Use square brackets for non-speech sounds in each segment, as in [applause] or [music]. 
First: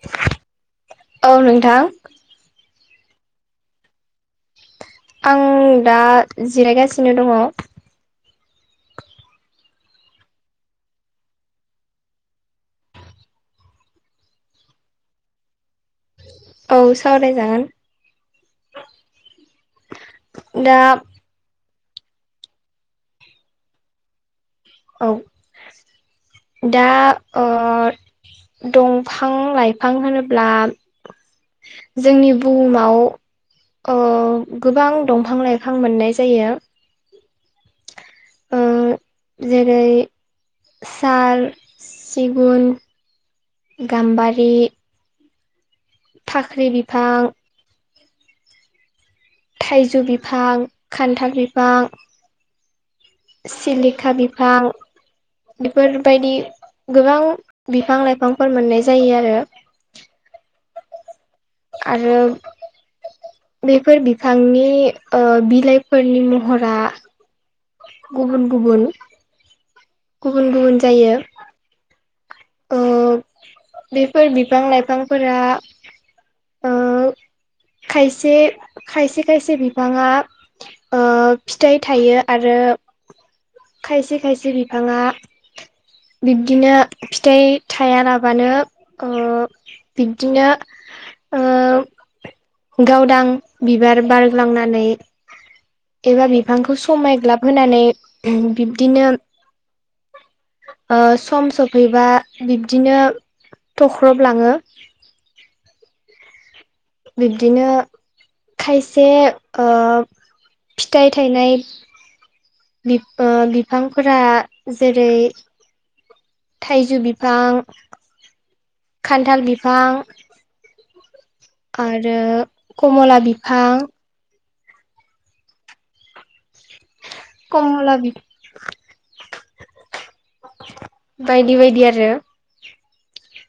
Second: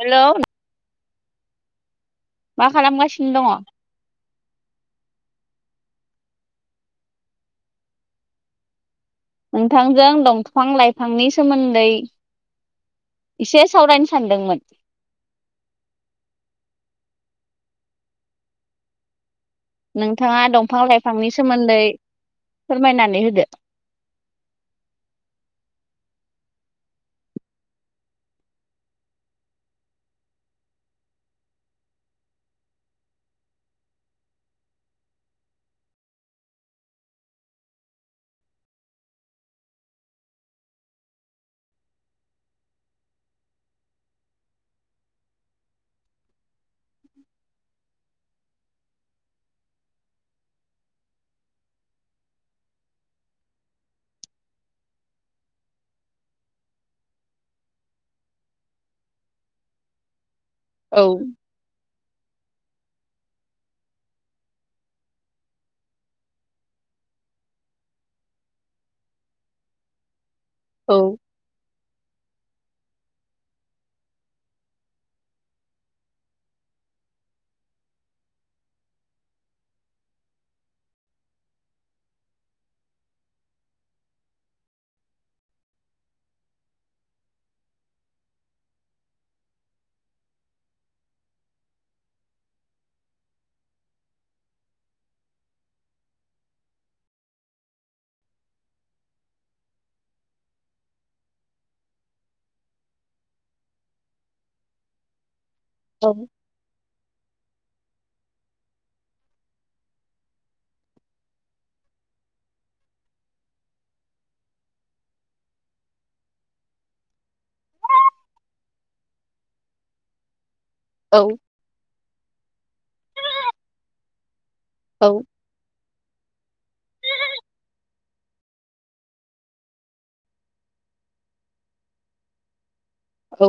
Hello औ नोंथां। मा खालामगासिनो दङ'? आं दा जिरायगासिनो दङ'। नोंथांजों दंफां लाइफांनि सोमोन्दै इसे सावरायनो सानदोंमोन। औ सावरायजागोन। नोंथाङा दा दंफां लाइफांनि सोमोन्दै फोरमायनानै होदो औ दा ओ दंफां लाइफां होनोब्ला जोंनि बुहुमाव ओ गोबां दंफां लाइफां मोननाय जायो। ओ [inaudible] जेरै सार सिगुन गाम्बारि फाख्रि बिफां थाइजौ बिफां खान्थाल बिफां सिलिखा बिफां बेफोरबायदि गोबां बिफां लाइफांफोर मोननाय जायो आरो औ आरो बेफोर बिफांनि ओ बिलाइफोरनि महरा गुबुन गुबुन गुबुन गुबुन औ जायो। ओ बेफोर बिफां लाइफांफोरा ओ [inaudible] खायसे खायसे खायसे बिफाङा ओ फिथाइ थायो आरो खायसे खायसे बिफाङा बिब्दिनो फिथाइ थायालानाबानो ओ बिब्दिनो ओ [inaudible] गावदां बिबार बारग्लांनानै एबा बिफांखौ समायग्लाबहानै बिब्दिनो ओ सम सफैबा बिब्दिनो थख्रबलाङो द' बिब्दिनो खायसे ओ फिथाइ थायनाय बि- ओ बिफांफोरा जेरै थाइजौ बिफां खान्थाल बिफां औ आरो कमला बिफां औ कमला बि बायदि बायदि आरो औ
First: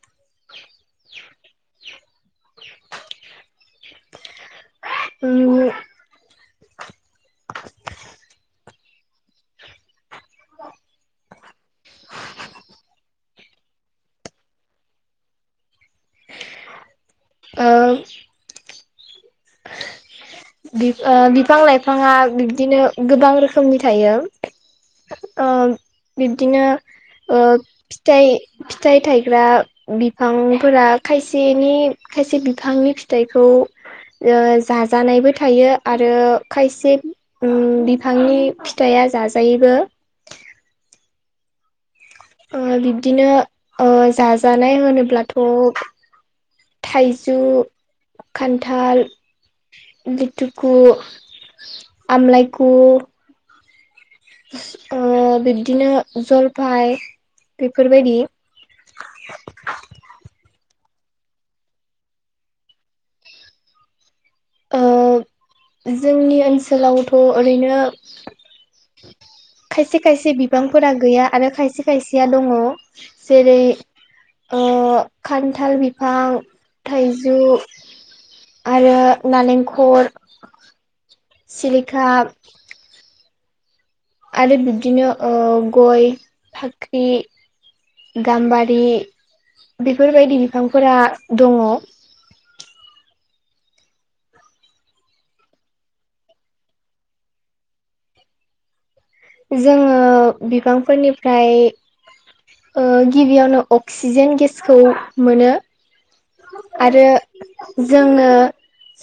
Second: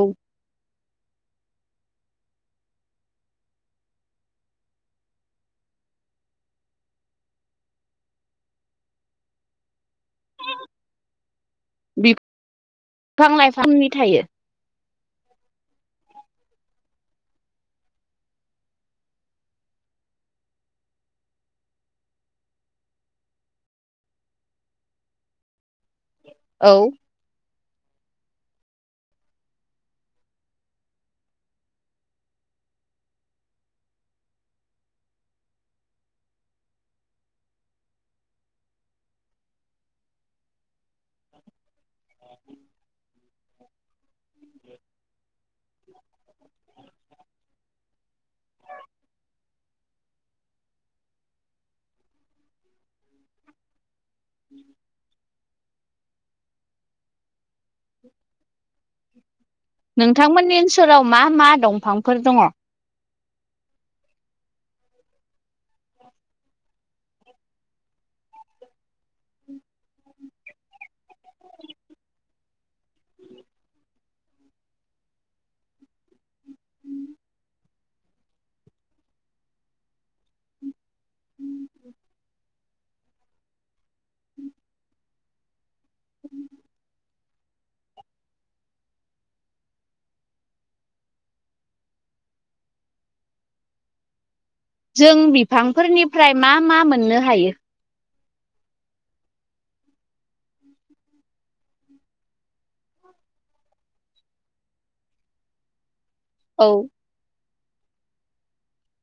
उम [inaudible] बिफां लाइफांनि थायो ओ बि ओ बिफां लाइफाङा बिब्दिनो गोबां रोखोमनि थायो ओ बिबदिनो औ ओ फिथइ फिथाइ थायग्रा बिफांफोरा खायसेनि खायसे बिफां नि फिथाइखौ ओ जा जानायबो थायो आरो खायसे बिफांनि फिथाइा जाजायोबो [inaudible] बिब्दिनो जाजानाय होनोब्लाथ' थाइजौ खान्थाल लिटुखौ आमलायखौ ओ बिब्दिनो जलफाय बेफोरबायदि [inaudible] नोंथांमोननि ओनसोलाव मा मा दंफांफोर दङ ओ जोंनि ओनसोलावथ' ओरैनो खायसे खायसे बिबांफोरा गैया आरो खायसे खायसेया दङ जेरै ओ खान्थाल बिफां थाइजौ आरो नालेंखर सिलिखा आरो बिब्दिनो ओ गय फाख्रि गाम्बारि बेफोरबायदि बिफांफोरा दङ जों बिफांफोरनिफ्राय मा मा मोननो हायो जोङो बिबांफोरनिफ्राय गिबियावनो अक्सिजेन गेसखौ मोनो औ आरो जोंनो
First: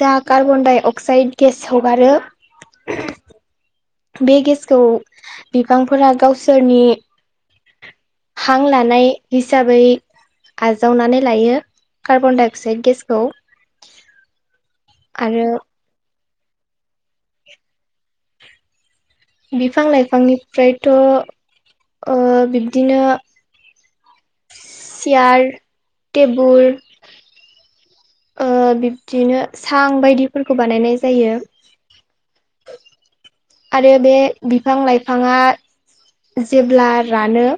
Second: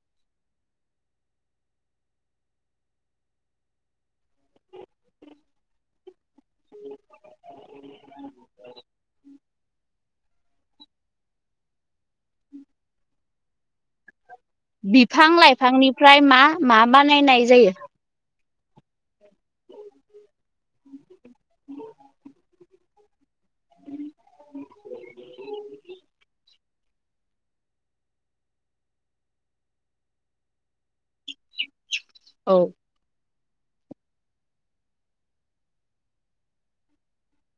जा कार्बन दडाइ अक्साइड गेस हगारो [inaudible] बे गेसखौ बिफांफोरा गावसोरनि हां लानाय हिसाबै आजावनानै लायो कार्बन डाइ अक्साइड गेसखौ बिफां आरो लाइफांनिफ्राय मा मा बानायनाय जायो बिफां लाइफांनिफ्रायथ' बिदिनो चयार टेबोल बिब्दिनो सां बायदिफोरखौ बानायनाय जायो औ आरो बे बिफां लाइफाङा जेब्ला रानो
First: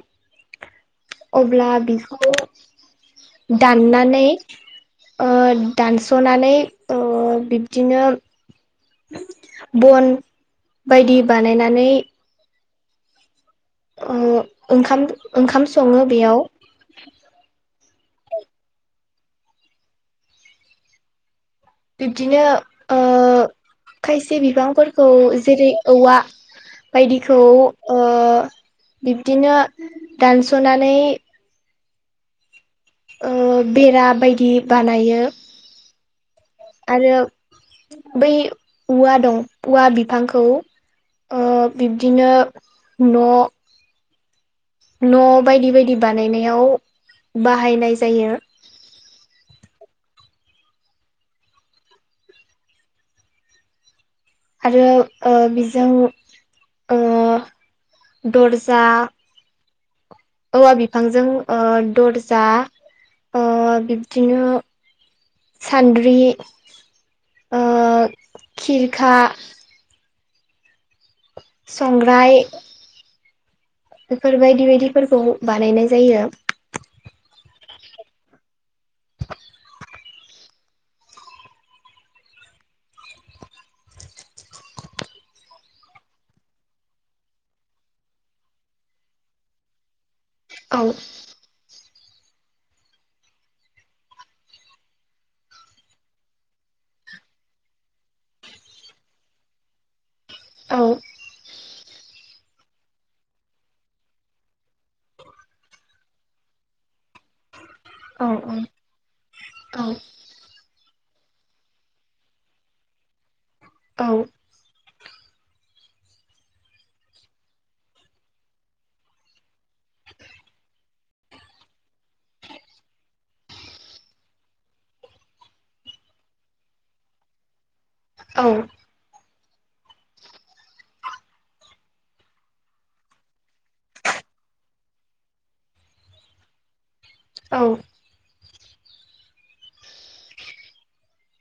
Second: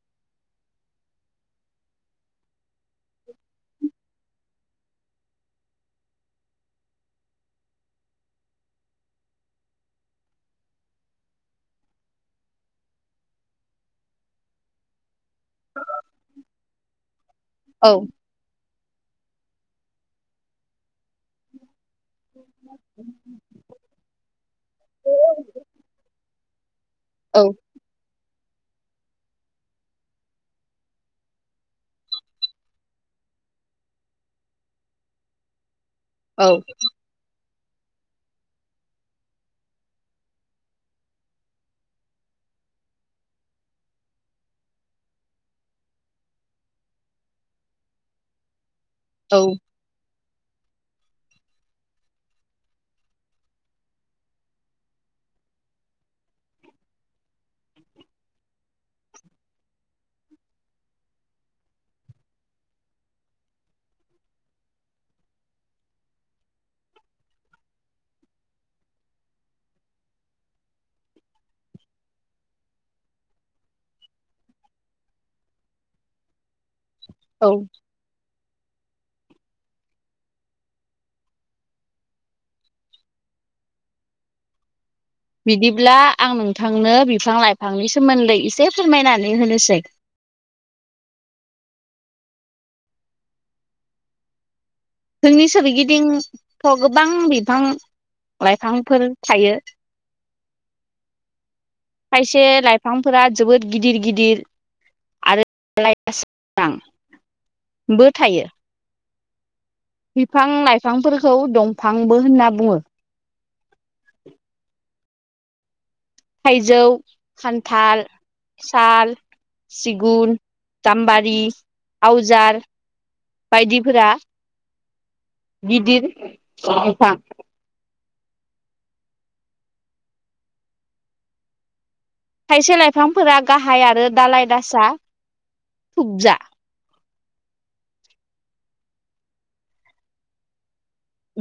अब्ला बिखौ दाननानै ओ दानस'नानै ओ बिब्दिनो बन बायदि बानायनानै ओओंखाम ओंखाम सङो बेयाव औ बिब्दिनो खायसे बिबांफोरखौ जेरै औवा बायदिखौ औ बिब्दिनो दानस'नानै ओ बेरा बायदि बानायो औ आरो बै औवा दं औवा बिफांखौ बिब्दिनो न' न' बायदि बायदि बानायनायाव बाहायनाय जायो। औ आरो बिजों दरजा औवा बिफांजों दरजा बिब्दिनो सान्द्रि खिरखा संह्राय बेफोर बायदि बायदिफोरखौ बानायनाय जायो। औ बिदिब्ला आं नोंथांनो बिफां लाइफांनि सोमोन्दै एसे फोरमायनानै होनोसै औ जोंनि सोरगिदिंथ' गोबां बिफां लाइफांफोर थायो। औ खायसे लाइफांफोरा जोबोद गिदिर गिदिर। आरो [unintelligible] बो औ थायो। औ बिफां लाइफांफोरखौ दंफांबो होनना बुङो। औ थाइजौ खान्थाल साल सिगुन गामबारि आवजार बायदिफोरा गिदिर बिफां औ खायसे लाइफांफोरा गाहाय आरो दालाय दासा थुबजा औ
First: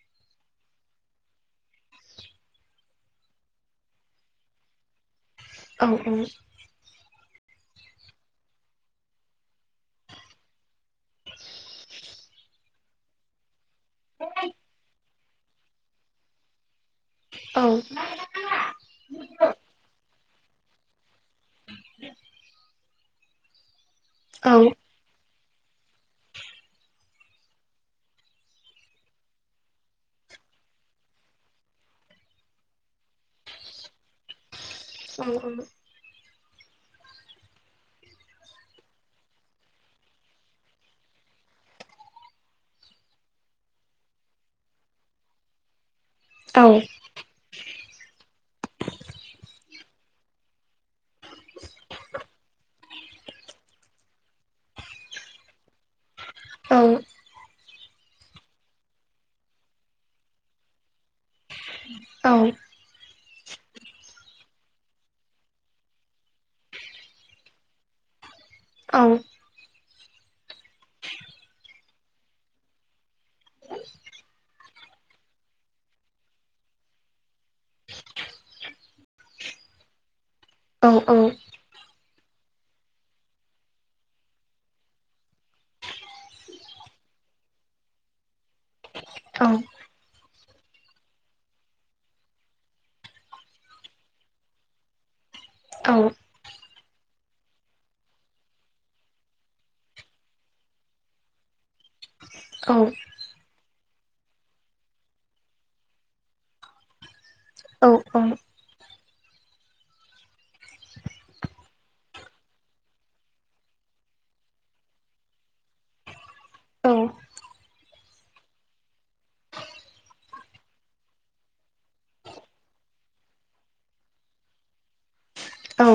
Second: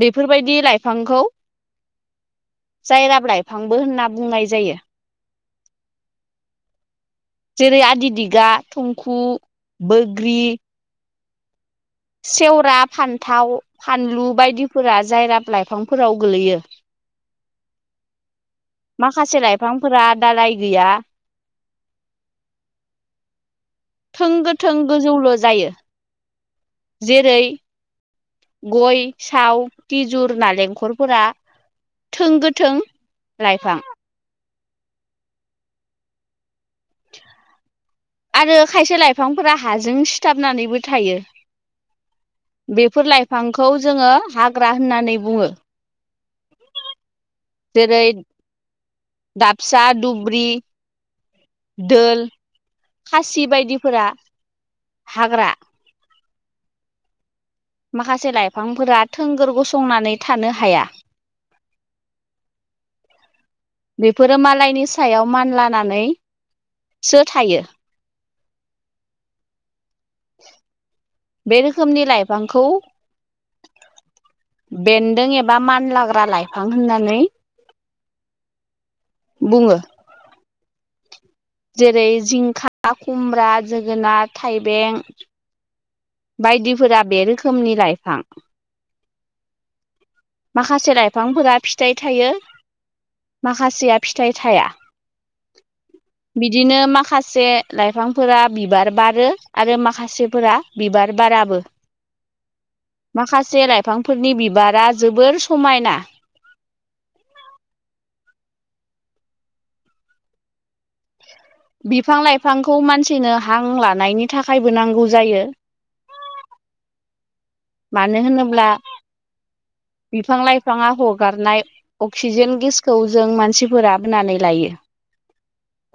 बेफोरबायदि लाइफांखौ जायराब लाइफांबो होनना बुंनाय जायो। औ औ जेरै आदि दिगा थुंखु बैग्रि सेवरा फान्थाव फानलु बायदिफोरा जाय लाइफांफोराव गोलैयो। औ माखासे लाइफांफोरा दालाय गैया। [inaudible] थों औ औ गोथों गोजौल' जायो। जेरै गय साव खिजुर नालेंखरफोरा थों गोथों लाइफां औ औ आरो खायसे लाइफांफोरा हाजों सिथाबनानैबो थायो। बेफोर लाइफांखौ जोङो हाग्रा होननानै बुङो। औ औ जेरै फिसा दुब्रि दोल खासि बायदिफोरा हाग्रा औ माखासे लाइफांफोरा थोंगोर गसंनानै थानो हाया। औ बेफोरो मालायनि सायाव मानलानानैसो थायो। औ बे रोखोमनि लाइफांखौ [inaudible] बेन्दों एबा मानलाग्रा लाइफां होननानै बुङो औ औ जेरै जिंखा, खुमब्रा, जोगोनार, थाइबें, बायदिफोरा बे रोखोमनि लाइफां औ माखासे लाइफांफोरा फिथाइ थायो माखासेया फिथाइ थाया। बिदिनो माखासे लाइफांफोरा बिबार बारो आरो माखासेफोरा बिबार बाराबो। माखासे लाइफांफोरनि बिबारा जोबोर समायना औ औ बिफां-लाइफांखौ मानसिनो हां लानायनि थाखायबो नांगौ जायो। [inaudible] मानो होनोब्ला बिफां-लाइफाङा हगारनाय अक्सिजेन गेसखौ जों मानसिफोरा होनोनानै लायो। औ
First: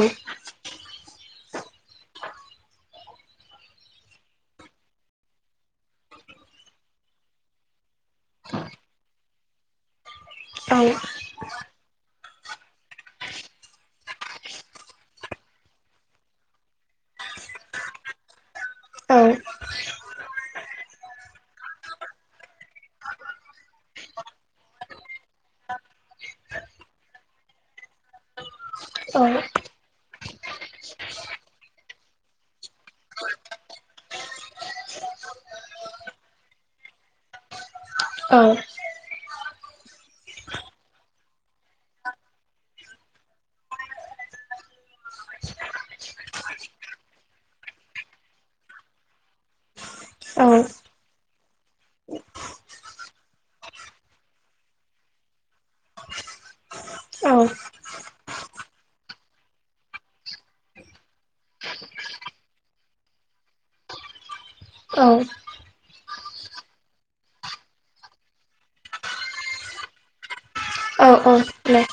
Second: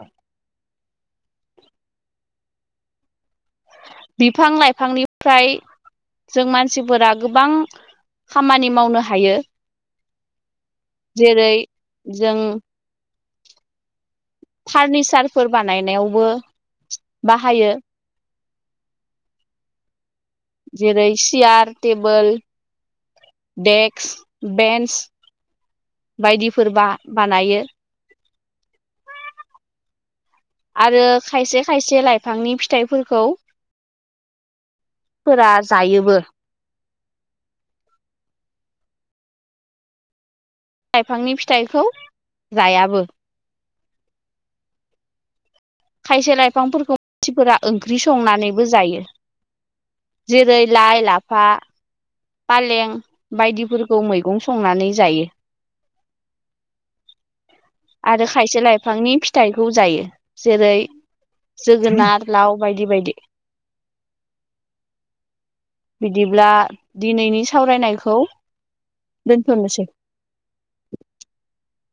बिफां-लाइफांनिफ्राय जों मानसिफोरा गोबां खामानि मावनो हायो। जेरै जों फार्निचारफोर बानायनायावबो बाहायो। जेरै चियार-टेबोल डेक्स-बेन्स बायदिफोर बा बानायो। औ आरो खायसे खायसे लाइफांनि फिथाइफोरखौ फोरा जायोबो औ लाइफांनि फिथाइखौ जायाबो खायसे लाइफांफोरखौ मानसिफोरा ओंख्रि संनानैबो जायो। जेरै लाइ-लाफा फालें बायदिफोरखौ मैगं संनानै जायो। आरो खायसे लाइफांनि फिथाइखौ जायो जेरै जोगोनार, लाव बायदि बायदि औ बिदिब्ला दिनैनि सावरायनायखौ दोनथ'नोसै औ औ दे